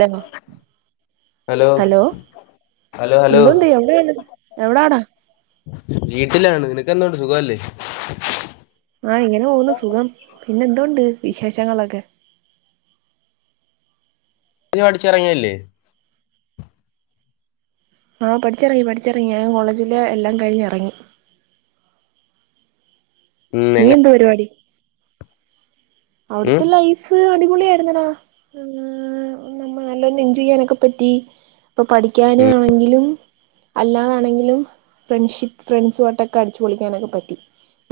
Law hello hello hello എന്തുണ്ട് എവിടെണ് എവിടാട വീട്ടിലാണ് നിനക്ക് എന്തുണ്ട് സുഖവല്ലേ ആഹ് ഇങ്ങനെ പോകുന്നു സുഖം പിന്നെന്തോണ്ട് വിശേഷങ്ങളൊക്കെ നീ പഠിച്ചെറങ്ങിയല്ലേ ആഹ് പഠിച്ചെറങ്ങി പഠിച്ചെറങ്ങി ഞാൻ കോളേജില് എല്ലാം കഴിഞ്ഞ് എറങ്ങി ഉം നീ എങ്ങ എന്ത്‌ പരിപാടി ഉം അവിട്ത്തെ ലൈഫ് അടി പൊളിയാര്ന്നെടാ നമ്മ നല്ല എഞ്ചോയ്യാനൊക്കെ പറ്റി പ്പൊ പഠിക്കാനും ഉം ആണെങ്കിലും അല്ലാ ണെങ്കിലും ഫ്രണ്ട്ഷിപ്പ് ഫ്രണ്ട്സുവായ്ട്ടൊക്കെ അടിച്ച് പൊളിക്കാനൊക്കെ പറ്റി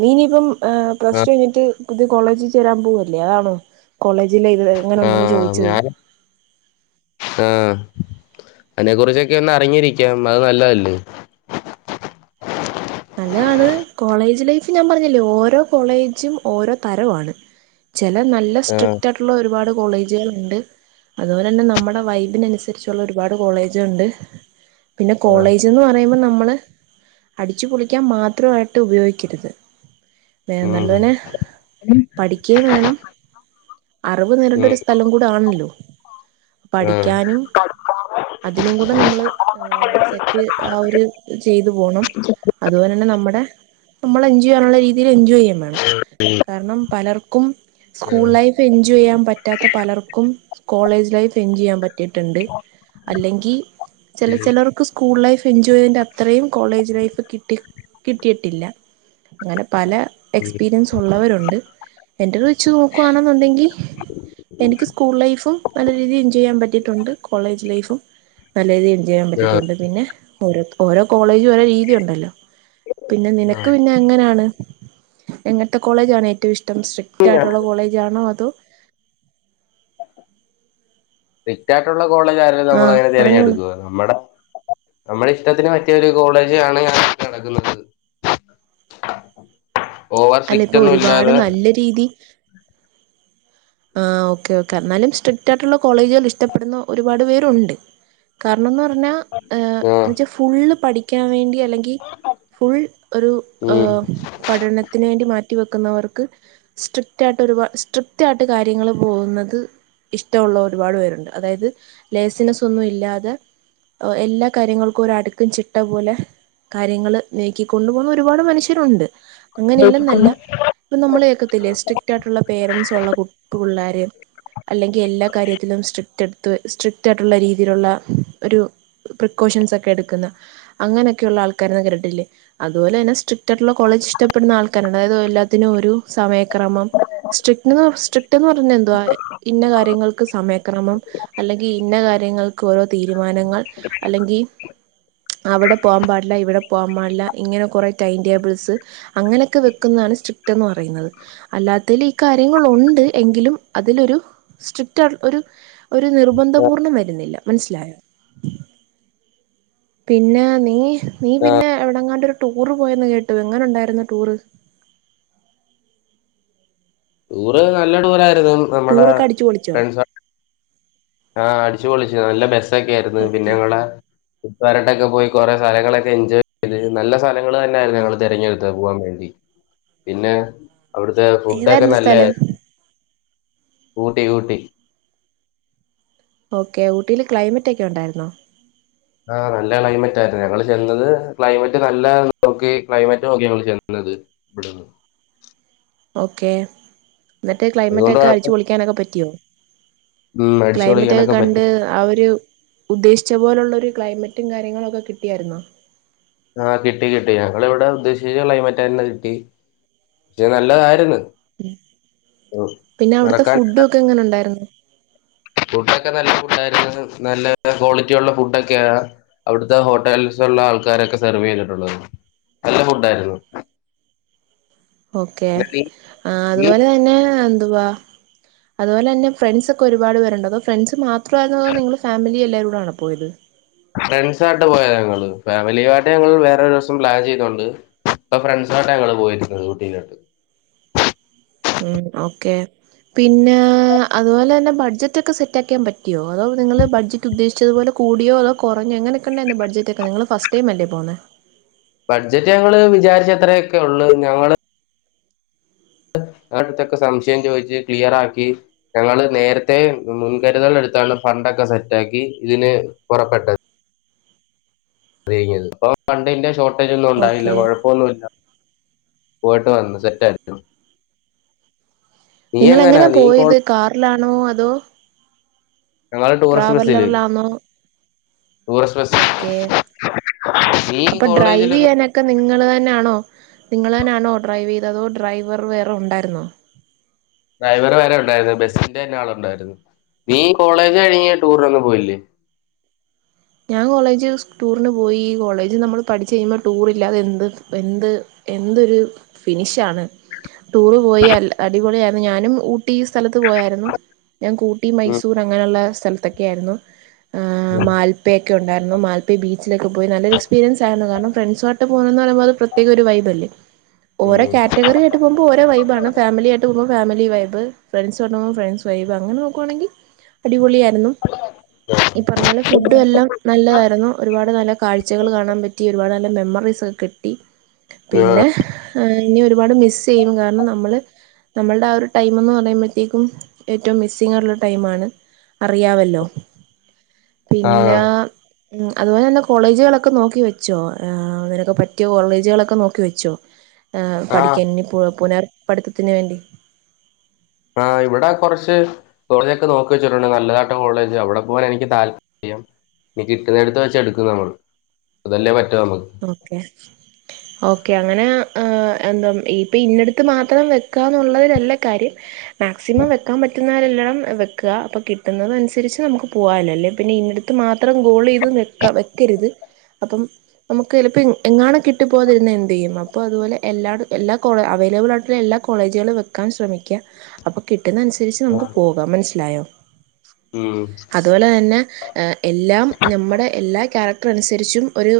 നീ ഇനിപ്പം ആഹ് പ്ലസ് ടു കയ്ഞ്ഞിട്ട് പുതിയ കോളേജി ചേരാൻ പൂവല്ലേ അതാണോ കോളേ ജില് ഇത് ആ എങ്ങനുണ്ടെന്ന് ആ ചോയ്ച്ചത് ഞാൻ അയിനെ കുറിച്ചൊക്കെ ഒന്നറിഞ്ഞിരിക്കാം അത് നല്ലതല്ലേ നല്ലതാണ് കോളേജ് ലൈഫ് ഞാൻ പറഞ്ഞില്ലേ ഓരോ കോളേജും ഓരോ തരം ആണ് ചെല നല്ല ആ സ്ട്രിക്റ്റ് ആയിട്ടുള്ള ഒരുപാട് കോളേജ്കൾ ഇണ്ട് അതുപോലെന്നെ നമ്മടെ വൈബിനനുസരിച്ചുള്ള ഒരുപാട് കോളേജ് ഇണ്ട് പിന്നെ ആ കോളേജ്ന്ന് പറയുമ്പോ നമ്മള് അടിച്ചുപൊളി ക്കാൻ മാത്രവായിട്ട് ഉപയോഗിക്കരുത് വേ ഉം നല്ലതിന് പഠിക്കേം വേണം അറിവ് നേടണ്ട ഉം ഒരു സ്ഥലം കൂടെ ആൺല്ലോ ആ ആ പഠിക്കാനും അതിനും കൂടെ നമ്മള് സെറ്റ് ആ ഒരു ചെയ്തു പോണം ങ്ങനെന്നെ നമ്മടെ നമ്മള് എൻജോയ്യാനുള്ള രീതിയിൽ എൻജോയ് യ്യേ വേണം കാരണം പലർക്കും സ്കൂൾ ഉം ലൈഫ് എൻജോയ് ചെയ്യാൻ പറ്റാത്ത പലർക്കും കോളേജ് ലൈഫ് എൻജോയ് എയ്യാൻ പറ്റിട്ടുണ്ട് അല്ലെങ്കി ചെല ചെലർക്ക് സ്കൂൾ ലൈഫ് എൻജോയ് ന്റെ അത്രയും കോളേജ് ലൈഫ് കിട്ടി കിട്ടിയിട്ടില്ല അങ്ങനെ പല ഉം എക്സ്പീരിയൻസ് ഉള്ളവരുണ്ട്. എന്റെ ഒരു വെച്ച് നോക്കുവാണെന്നുണ്ടെങ്കിൽ എനിക്ക് സ്കൂൾ ലൈഫും നല്ല രീതിയിൽ എൻജോയ് ചെയ്യാൻ പറ്റി ഉണ്ട് കോളേജ് ലൈഫ്യും നല്ല രീതിയിൽ എൻജോയ് ചെയ്യാൻ ആ പറ്റിയിട്ടുണ്ട്. പിന്നെ ഓരോ ഓരോ കോളേജും ഓരോ രീതി ഉണ്ടല്ലോ. പിന്നെ ആ നിനക്ക് പിന്നെ എങ്ങനെയാണ് എങ്ങനത്തെ കോളേജ് ആണ് ഏറ്റവും ഇഷ്ടം. ഏറ്റവും സ്ട്രിക്റ്റ് ആയിട്ടുള്ള കോളേജാണോ അതോ സ്ട്രിക്റ്റ് ആയിട്ടുള്ള കോളേജ് ആയിരുന്നെങ്കിൽ നമ്മൾ ആഹ് അങ്ങനെ പറഞ്ഞോളൂ തിരഞ്ഞെടുക്ക മാഡം. നമ്മളി [unintelligible] പറ്റിയ ഒരു കോളേജ് ആണ് ഞാൻ നോക്കി നടക്കുന്നത്. ഓവർ അല്ല സ്ട്രിറ്റ് ഇപ്പൊ ഒന്നും ഒരുപാട് ഇല്ലാതെ നല്ല ആ ഓക്കെ ഓക്കെ എന്നാലും സ്ട്രിക്റ്റ് ആയിട്ടുള്ള കോളേജുകൾ ഇഷ്ടപ്പെടുന്ന ഒരുപാട് പേരുണ്ട്. കാരണമെന്ന് പറഞ്ഞാ എന്ന ആ വെച്ചാൽ ഫുൾ പഠിക്കാൻ വേണ്ടി ഫുൾ ഒരു ഉം പഠനത്തിന് വേണ്ടി മാറ്റി [unintelligible] ന്നവർക്ക് സ്ട്രിക്റ്റ് ആയിട്ട് ഒരുപാട് സ്ട്രിക്റ്റ് ആയിട്ട് കാര്യങ്ങൾ പോകുന്നത് ഇഷ്ടമുള്ള ഒരുപാട് പേരുണ്ട്. അതായത് ലൈസൻസ് ഒന്നും ഇല്ലാതെ എല്ലാ കാര്യങ്ങൾക്കും ഒരു അടുക്കും ചിട്ട പോലെ കാര്യങ്ങൾ നീക്കിക്കൊണ്ടുപോകുന്ന ഒരുപാട് മനുഷ്യരുണ്ട് അങ്ങനെല്ലെന്നല്ല ഇപ്പൊ നമ്മളെ കേൾക്കത്തില്ലേ സ്ട്രിക്റ്റ് ആയിട്ടുള്ള പേരൻസ് ഉള്ള കുട്ട പിള്ളാര അല്ലെങ്കിൽ എല്ലാ കാര്യത്തിലുംസ്ട്രിക്റ്റ് എടു സ്ട്രിക്റ്റ് ആയിട്ടൊള്ള രീതിയിലുള്ള ഒരു പോർഷൻസ് എടുക്കുന്ന അങ്ങനെക്കെയുള്ള ആൾക്കാരെയൊക്കെ ണ്ടിട്ടില്ലേ അതുപോലെ സ്ട്രിക്റ്റ് സ്ട്രിക്റ്റയിട്ടുള്ള കോളേജ് ഇഷ്ടപ്പെടുന്ന ആൾക്കാരുണ്ടു. അതായത് എല്ലാത്തിനും ഒരു സമയക്രമം സ്ട്രിക്ട് സ്ട്രിക് സ്ട്രിക്റ്റ്ന്ന് പറഞ്ഞ എന്തുവാ ഇന്ന കാര്യങ്ങൾക്ക് സമയക്രമം അല്ലെങ്കിൽ ഇന്ന കാര്യങ്ങൾക്ക് ഓരോ തീരുമാനങ്ങൾ അല്ലെങ്കിൽ അവിടെ പോവാൻ പാടില്ല ഇവിടെ പോവാൻ പാടില്ല ഇങ്ങനെ കൊറേ ടൈം ടേബിൾ [unintelligible] അങ്ങനെയൊക്കെ വെക്കുന്നതാണ് സ്ട്രിക്റ്റ് പറയുന്നത് അല്ലാത്തൽ ഈ കാര്യങ്ങളുണ്ട്. എങ്കിലും അതിലൊരു സ്ട്രിക്റ്റ് ഒരു ഒരു നിർബന്ധപൂർണ്ണം വരുന്നില്ല. മനസ്സിലായോ പിന്നെ നീ നീ പിന്നെ എവിടെങ്ങാണ്ടോരു ടൂർ പോയന്ന് കേട്ടു എങ്ങനെുണ്ടായിരുന്ന ടൂറ്. ടൂർ നല്ല ടൂർ ആയിരുന്നു നമ്മടെ ടൂറൊക്കെ അടിച്ചു പൊളിച്ചോ ഫ്രണ്ട്‌സ് ആഹ അടിച്ചു പൊളിച്ചു നല്ല ബസ്സൊക്കെ ആയിരുന്നു പിന്നെ ഓക്കെ കൂട്ടുകാരൊക്കെ ആയിട്ട് പോയി കുറെേ സ്ഥലങ്ങളൊക്കെ എൻജോയ് ചെയ്ത് നല്ല സ്ഥലങ്ങൾ തന്നെയായിരുന്നു. ഞങ്ങൾ തിരഞ്ഞെടുത്ത് പോകാൻ വേണ്ടി. പിന്നെ അവിടുത്തെ ഫുഡൊക്കെ ഏതായിരുന്നു നല്ല സ്ഥലം ഊട്ടി ഊട്ടി ഓക്കേ ഊട്ടിൽ ക്ലൈമറ്റ് ഒക്കെ ഉണ്ടായിരുന്നോ. ആഹ നല്ല ക്ലൈമറ്റ് ആയിരുന്നു. ഞങ്ങൾ ചെന്നത് ക്ലൈമറ്റ് നല്ല നോക്കി ക്ലൈമറ്റ് നോക്കി ഞങ്ങൾ ചെന്നത്. [unintelligible] ഓക്കെ എന്നിട്ട് ക്ലൈമറ്റ് അതുകൊണ്ട് ഒക്കെ കുഴപ്പം അടിച്ചു പൊളിക്കാൻ പറ്റിയോ. ഉം അടിച്ചു ക്ലൈമറ്റ് ഒക്കെ പൊളിക്കാനൊക്കെ പറ്റി കണ്ട് ആ ഒരു ഉദ്ദേശിച്ച പോലുള്ള ഒരു ക്ലൈമറ്റ് മറ്റും കാര്യങ്ങളും ഒക്കെ കിട്ടിയായിരുന്നോ. ആഹ കിട്ടി കിട്ടി ഞങ്ങൾ ഇവിടെ ഉദ്ദേശിച്ച ക്ലൈമറ്റ് തന്നെ കിട്ടി. പക്ഷെ നല്ലതായിരുന്നു. ഉ ഉം. പിന്നെ അവിടുത്തെ ഫുഡും ഒക്കെ എങ്ങനെ ഉണ്ടായിരുന്നു. ഫുഡ് ഒക്കെ നല്ല ഫുഡ ആയിരുന്നു നല്ല ക്വാളിറ്റി ഉള്ള ഫുഡൊക്കെയ അവിടുത്തെ ഹോട്ടല ആൾക്കാരൊക്കെ സെർവ് ചെയ്തിട്ടുള്ളത് നല്ല ഫുഡ ആയിരുന്നു. ഓക്കെ നീ അതുപോലെ തന്നെ അ അതുപോലെ തന്നെ ഫ്രണ്ട്സ് ഒക്കെ ഒരുപാട് പേരുണ്ട് അ ഫ്രണ്ട്സ് മാ നിങ്ങൾ ഫാമിലി എല്ലരൂട ആണ് പോയത്. ഫ്രണ്ട്സായിട്ട് പോയതാ ഞങ്ങള് ഫാമിലിയായിട്ട് ഞങ്ങൾ വേറൊ ഒരു ദിവസം പ്ലാൻ ചെയ്തണ്ട് ഇപ്പൊ ഫ്രണ്ട്സ് ആയിട്ടാ ഞങ്ങൾ പോയിരിക്കുന്നത് ഊട്ടിലോട്ട് ഉം ഓക്കെ പിന്നെ അതുപോലെ തന്നെ ബഡ്ജറ്റ് ഒക്കെ സെറ്റ് ആക്കിയാൻ പറ്റിയോ അതോ നിങ്ങള് ബഡ്ജറ്റ് ഉദ്ദേശിച്ചതുപോലെ കൂടിയോ അതോ കുറഞ്ഞോ എങ്ങനൊക്കെ ഉണ്ടാരുന്നു ബഡ്ജറ്റ് ഒക്കെ നിങ്ങങ്ങള് ഫസ്റ്റ് ടൈം അല്ലേ പോന്നേ ബഡ്ജറ്റ് ഞങ്ങള് വിചാരിച്ച അത്രയൊക്കെ ഉള്ളൂ ഞങ്ങള് അടുത്തൊക്കെ സംശയം ചോദിച്ച് ക്ലിയർ ആക്കി ഞങ്ങള് നേരത്തെ മുൻകരുതൽ എടുത്ത ത്താണ് ഫണ്ടൊക്കെ സെറ്റാക്കി ഇതിന് പുറപ്പെട്ടത് ഴിഞ്ഞത് അപ്പൊ ഫണ്ടിന്റെ ഷോർട്ടേജ് ഒന്നും ഉണ്ടാവില്ല ഓക്കെ കുഴപ്പമൊന്നുമല്ല പോയിട്ട് വന്ന് സെറ്റ് ആയിരുന്നു നിങ്ങൾ എങ്ങനാ പോയത് കാറിലാണോ അതോ ഞങ്ങൾ ടൂറിസ്റ്റ് ബസില് ട്രാവലറിലാണോ ഓക്കെ നീ അപ്പൊ കോളേജിൽ ഡ്രൈവ് ചെയ്യാനൊക്കെ നിങ്ങള് തന്നൊണോ നിങ്ങൾ തന്നാണോ ഡ്രൈവ് ചെയ്യ അതോ ഡ്രൈവർ വേറെ ഉണ്ടായിരുന്നോ ഡ്രൈവർ വേറെ ഉണ്ടായിരുന്നു ബസ്സിന്റെ തന്നെ ആള് ഉണ്ടായിരുന്നു നീ കോളേജ് കഴിഞ്ഞ് ടൂറിന് ഒന്നും പോയില്ലേ [inaudible] ഞാൻ കോളേജ് ടൂറിന് പോയി കോളേജ് നമ്മൾ പഠിച്ചു കഴിയുമ്പോൾ ടൂർ ഇല്ലാതെ എന്ത് എന്ത് എന്ത് എന്തൊരു ഫിനിഷാണ് ടൂറ് പോയി അടിപൊളിയായിരുന്നു ഞാനും ഊട്ടി സ്ഥലത്ത് പോയായിരുന്നു ഞങ്ങക്ക് ഊട്ടി ഉം മൈസൂർ അങ്ങനെയുള്ള സ്ഥലത്തൊക്കെ ആയിരുന്നു മാൽപ്പയൊക്കെ ഉണ്ടായിരുന്നു മാൽപ്പയ ബീച്ചിലൊക്കെ പോയി നല്ലൊരു എക്സ്പീരിയൻസ് ആരുന്നു കാരണം ഫ്രണ്ട്സ് ആയിട്ട് പോണന്ന് പറയുമ്പോൾ അത്യേക ഒരു വൈബല്ലേ ഓരോ ഉം കാറ്റഗറി ആയിട്ട് പോകുമ്പോ ഓരോ വൈബാണ് ഫാമിലി ആയിട്ട് പോകുമ്പോൾ ഫാമിലി വൈബ് ഫ്രണ്ട്സ് ആയിട്ട് പോകുമ്പോൾ ഫ്രണ്ട്സ് വൈബ് അങ്ങനെ നോക്കുവാണെങ്കിൽ അടിപൊളി ആയിരുന്നു ഈ പറഞ്ഞ പോലെ ഫുഡും എല്ലാം നല്ലതായിരുന്നു ഒരുപാട് നല്ല കാഴ്ചകൾ കാണാൻ പറ്റി ഒരുപാട് നല്ല മെമ്മറീസ് ഒക്കെ കിട്ടി പിന്നെ ഇനി ഒരുപാട് മിസ് ചെയ്യും കാരണം നമ്മള് നമ്മളുടെ ആ ഒരു ടൈംന്ന് പറയുമ്പോഴത്തേക്കും ഏറ്റവും മിസ്സിങ് ഉള്ള ടൈമാണ് അറിയാമല്ലോ ആഹ് പിന്നെ ആഹ് ഉം അതുപോലെ തന്നെ കോളേജുകളൊക്കെ നോക്കി വെച്ചോ നിനക്ക് പറ്റിയ കോളേജുകളൊക്കെ നോക്കി വെച്ചോ ആഹ് പഠിക്കാൻ ഇനി പുനർ പഠിത്തത്തിന് വേണ്ടി ആഹ് ഇവിടെ കുറച്ച് കോളേജൊക്കെ നോക്കി വെച്ചിട്ടുണ്ട് നല്ലതാട്ട കോളേജ് അവിടെ പോകാൻ എനിക്ക് താല്പര്യം ഇനി കിട്ടുന്നടുത്ത് വെച്ച് എടുക്കും നമ്മള് അതല്ലേ പറ്റു ഓക്കെ ഓക്കെ അങ്ങനെ എന്താ ഇപ്പൊ ഇന്നടുത്ത് മാത്രം വെക്കാന്നുള്ളതിലല്ല കാര്യം മാക്സിമം വെക്കാൻ പറ്റുന്നവരെല്ലണം വെക്കുക അപ്പോൾ കിട്ടുന്നത് അനുസരിച്ച് നമുക്ക് പോകമല്ലോ അല്ലേ പിന്നെ ഇന്നടുത്ത് മാത്രം അത്രം ഗോൾ ചെയ്ത് വെക്കാ വെക്കരുത് അപ്പം നമുക്ക് ചിലപ്പോൾ എങ്ങാണ് കിട്ടി പോകതിരുന്നാ എന്ത് ചെയ്യും അപ്പോൾ അതുപോലെ എല്ലാ എല്ലാ കോള അവൈലബിൾ ആയിട്ടുള്ള എല്ലാ കോളേജുകൾ വെക്കാൻ ശ്രമിക്കുക അപ്പൊ കിട്ടുന്ന അനുസരിച്ച് നമുക്ക് പോകാം മനസ്സിലായോ ഉം അതുപോലെ തന്നെ എല്ലാം നമ്മുടെ എല്ലാ ക്യാരക്ട അനുസരിച്ചും ഒരു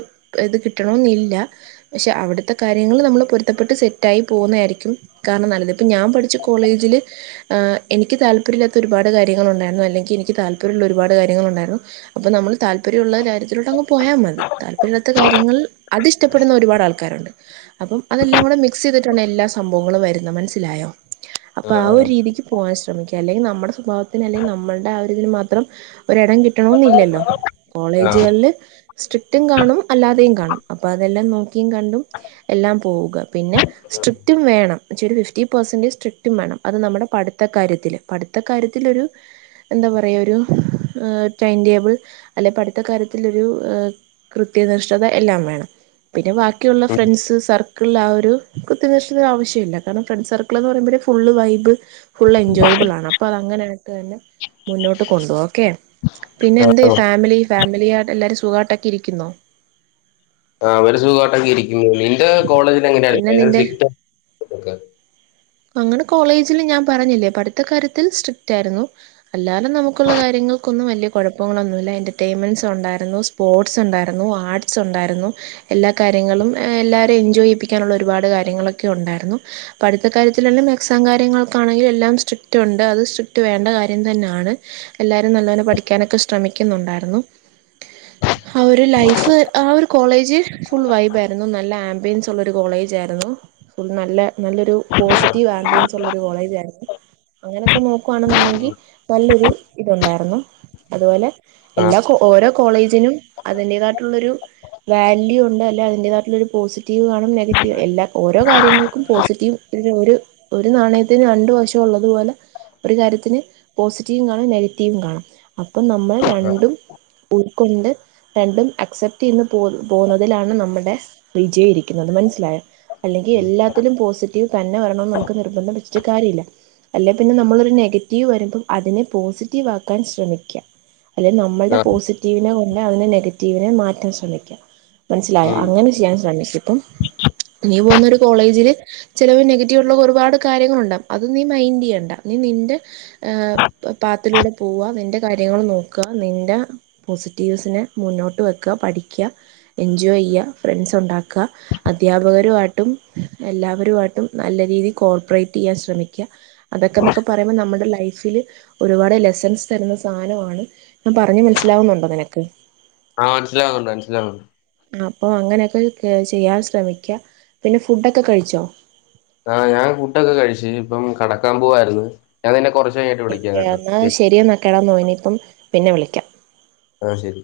ഇത് കിട്ടണെന്നില്ല പക്ഷെ അവിടുത്തെ കാര്യങ്ങള് നമ്മള് പൊരുത്തപ്പെട്ട് സെറ്റായി പോകുന്നതായിരിക്കും കാരണം നല്ലത് ഇപ്പോൾ ഞാൻ പഠിച്ച കോളേജിൽ എനിക്ക് താല്പര്യമില്ലാത്ത ഒരുപാട് കാര്യങ്ങളൾ ഉണ്ടായിരുന്നു അല്ലെങ്കിൽ എനിക്ക് താല്പര്യമുള്ള ഒരു പാട് കാര്യങ്ങളൾ ഉണ്ടായിരുന്നു അപ്പൊ നമ്മൾ താല്പര്യമുള്ളള്ള കാര്യത്തിലോട്ട് അങ്ങ് പോയാൽ മതി താല്പര്യമില്ലത്ത കാര്യങ്ങൾ അത് ഇഷ്ടപ്പെടുന്ന ഒരുപാട് ആളു ക്കാരുണ്ട് അപ്പം അതെല്ലാം കൂടെ മിക്സ് ചെയ്തിട്ടാണ് എല്ലാ സംഭവങ്ങളും വരുന്നത് മനസ്സിലായോ അപ്പൊ ആ ഒരു ആഹ് രീതിക്ക് പോകാൻ സ്രമി ശ്രമിക്കുക അല്ലെങ്കിൽ നമ്മുടെ സ്വഭാവത്തിന് അല്ലെങ്കിൽ നമ്മളുടെ ആ ഒരു ഇതിന് മാത്രം ഒരിടം കിട്ടണന്നില്ലല്ലോ ആഹ് കോളേജുകളിൽ സ്ട്രിക്റ്റും കാണും അല്ലാതെയും കാണും അപ്പം അതെല്ലാം നോക്കിയും കണ്ടും എല്ലാം പോവുക പിന്നെ സ്ട്രിക്റ്റും വേണം ഫിഫ്റ്റി പെർസെന്റേജ് സ്ട്രിക്റ്റും വേണം അത് നമ്മുടെ പടുത്ത കാര്യത്തില് പടുത്ത കാര്യത്തിലൊരു എന്താ പറയൊരു ടൈംടേബിൾ അല്ലെ പട്ത്ത കാര്യത്തിലൊരു കൃ ത്യനിഷ്ഠത എല്ലാം വേണം പിന്നെ ബാക്കിയുള്ള ഉം ഫ്രണ്ട്സ് സർ ക്ളാ ഒരു കുത്യനിശ്ണത്തിന്റാവിശ്യമില്ല കാര്ണം ഫ്രണ്ട്സർക്ക്ള് ന്ന് പറയുമ്പൊരു ഫുള്ള് വൈബ് ഫുള്ളെജോയ്മ് [unintelligible] അതങ്ങനായ്ത് തന്നെ മുന്നോട്ട് കൊണ്ടോ ഓക്കെ പിന്നെ എന്തേ ഫാമിലി ഫാമിലിയായ്ട്ടെല്ലാരും സുഖാട്ടൊക്കെ ഇരിക്കുന്നോ ആ അവര് സുഖാട്ടെക്കെ ഇരിക്കുന്നു നിന്റെ കോളേജിലെങ്ങനെയടി പിന്നെ ഭയങ്കര നിന്റെ സ്ട്രിക്റ്റാ ങ്ങനെ കോളേജിൽ ഞാൻ പറഞ്ഞില്ലേ പട്ത്ത കാര്യത്തിൽ സ്ട്രിക്ടാര്ന്നു അല്ലാലെ നമുക്കുള്ള കാര്യങ്ങൾക്കൊ ന്നും വല്ല്യ കൊഴപ്പങ്ങളൊന്നുല്ല എന്റർടൈമെന്റ്സുണ്ടാര്ന്നു സ്പോർട്സുണ്ട ായിരുന്നു ആട്സ് ഉണ്ടായിരുന്നു എല്ലാ ന്നു എല്ലാ കാര്യങ്ങളും എല്ലാരേം എൻജോയ്യിപ്പിക്കാനുള്ള ഒരുപാട് കാര്യങ്ങളൊക്കെ ഉണ്ട [unintelligible] പഠ്ത്ത കാര്യത്തിലെന്നെ എക്സാംകാര്യങ്ങൾക്കാണെങ്കിലു എല്ലാം സ്ട്രിറ്റ് ഉണ്ട് അത് സ്ട്രിറ്റ് വേണ്ട കാര്യം ണ് എല്ലാരും നല്ലോലെ പടിക്കാനൊക്കെ ശ്രമിക്കുന്നുണ്ടാര്ന്നു അവ് രു ലൈഫ് ആ ഒരു കോളേജ് ഫുൾ വൈബാര്ന്നു നല്ല ആംബിയൻസുള്ളൊരു കോളേജ് ആയിരുന്നു നല്ല നല്ലൊരു പോസിറ്റീവ് ആംമ്പിയൻസുള്ളൊരു കോളേജാര്ന്നു അങ്ങനൊക്കെ നോക്കുവാണുന്ന്ണ്ടെങ്കി നല്ലൊരു ഇതുണ്ടായ്ർന്നു അതുപോലെ ആഹ് എല്ലാ ഓരോ കോളേജിനും അതിന്റേതയ്ട്ട്ള്ളൊരു വാല്യു ഉണ്ട് അല്ലെ അതിന്റതായ്ട്ടുള്ളൊരു പോസിറ്റീവ് കാണും നെഗറ്റീവ് എല്ലാ ഓരോ കാര്യങ്ങക്കും പോസിറ്റീവ് [unintelligible] ഒരു നാണയത്തിന് രണ്ടു വശം ഉള്ളതുപോലെ ഒരു കാര്യത്തിന് പോസിറ്റീവും കാണും നെഗറ്റീവും കാണും അപ്പ നമ്മൾ രണ്ടും ഉൾക്കൊണ്ട് രണ്ടും അക്സെപ്റ്റ് ചെയ്ത് പോ പോകുന്നതിലാണ് നമ്മുടെ വിജയൊരിക്കുന്നത് മനസ്സിലായ അല്ലെങ്കി എല്ലാത്തിലും പോസിറ്റീവ് തന്നെ വരണംന്ന് നമുക്ക് നിർബന്ധം പിട്ച്ട്ട് കാര്യല്ല അല്ലെ പിന്നെ നമ്മളൊരു നെഗറ്റീവ് വരുമ്പോ അതിനെ പോസിറ്റീവാക്കാൻ ശ്രമിക്കാ അല്ലെ നമ്മൾടെ ആഹ് പോസിറ്റീവിനെ [unintelligible] നെഗറ്റീവിനെ മാറ്റാൻ ശ്രമിക്കാ മനസ്സിലായ ഉം അങ്ങനെ ചെയ്യാൻ ശ്രമിക്കിപ്പം നീ പോവ്ന്നൊരു കോളേജില് ചിലവ് നെഗറ്റീവ് ഉള്ള ഒരുപാട് കാര്യങ്ങള്ണ്ടാവും അത് നീ മൈന്റെയ്യണ്ട നിന്റെ ഏ പാത്തിലൂടെ പോവ നിന്റെ കാര്യങ്ങള് നോക്ക നിന്റെ പൊസി [unintelligible] മുന്നോട്ട് വയ്ക്ക പഠിക്കാ എൻജോയെയ്യ ഫ്രണ്ട്സ് ഉണ്ടാക്കാ അദ്ധ്യാപകരുയ്ട്ടും എല്ലാവരുആയ്ട്ടും നല്ല രീതി കോർപ്പറേറ്റെയ്യാൻ ശ്രമിക്കാ അതൊക്കെന്നൊക്കെ പറയുമ്പോ നമ്മടെ ല ലൈഫില് ഒരുപാട് ലെസൻസ് തരുന്ന സാനവാണ് ഞാൻ പറഞ മനസിലാവു ന്നു ടോ നിനക്ക് ആ മനസ്സിലാവുന്നുണ്ട് മനസ്സിലാവ്ണ്ട് അപ്പൊ അങ്ങനെയൊക്കെ ചെയ്യാൻ ശ്രമിക്ക, പിന്നെ ഫുഡൊക്കെ കഴിച്ചോ? ആ ഞാൻ ഫുഡൊക്കെ കഴിച്ചു ഇനിപ്പം കടക്കാൻ പോവായ്ര്ന്ന് ഞാൻ നിന്നെ കൊർ ഓക്കെ എന്നാ ശരി എന്നാ കെടന്നോ ഇനിപ്പം പിന്നെ വിളിക്കാ ആ ശരി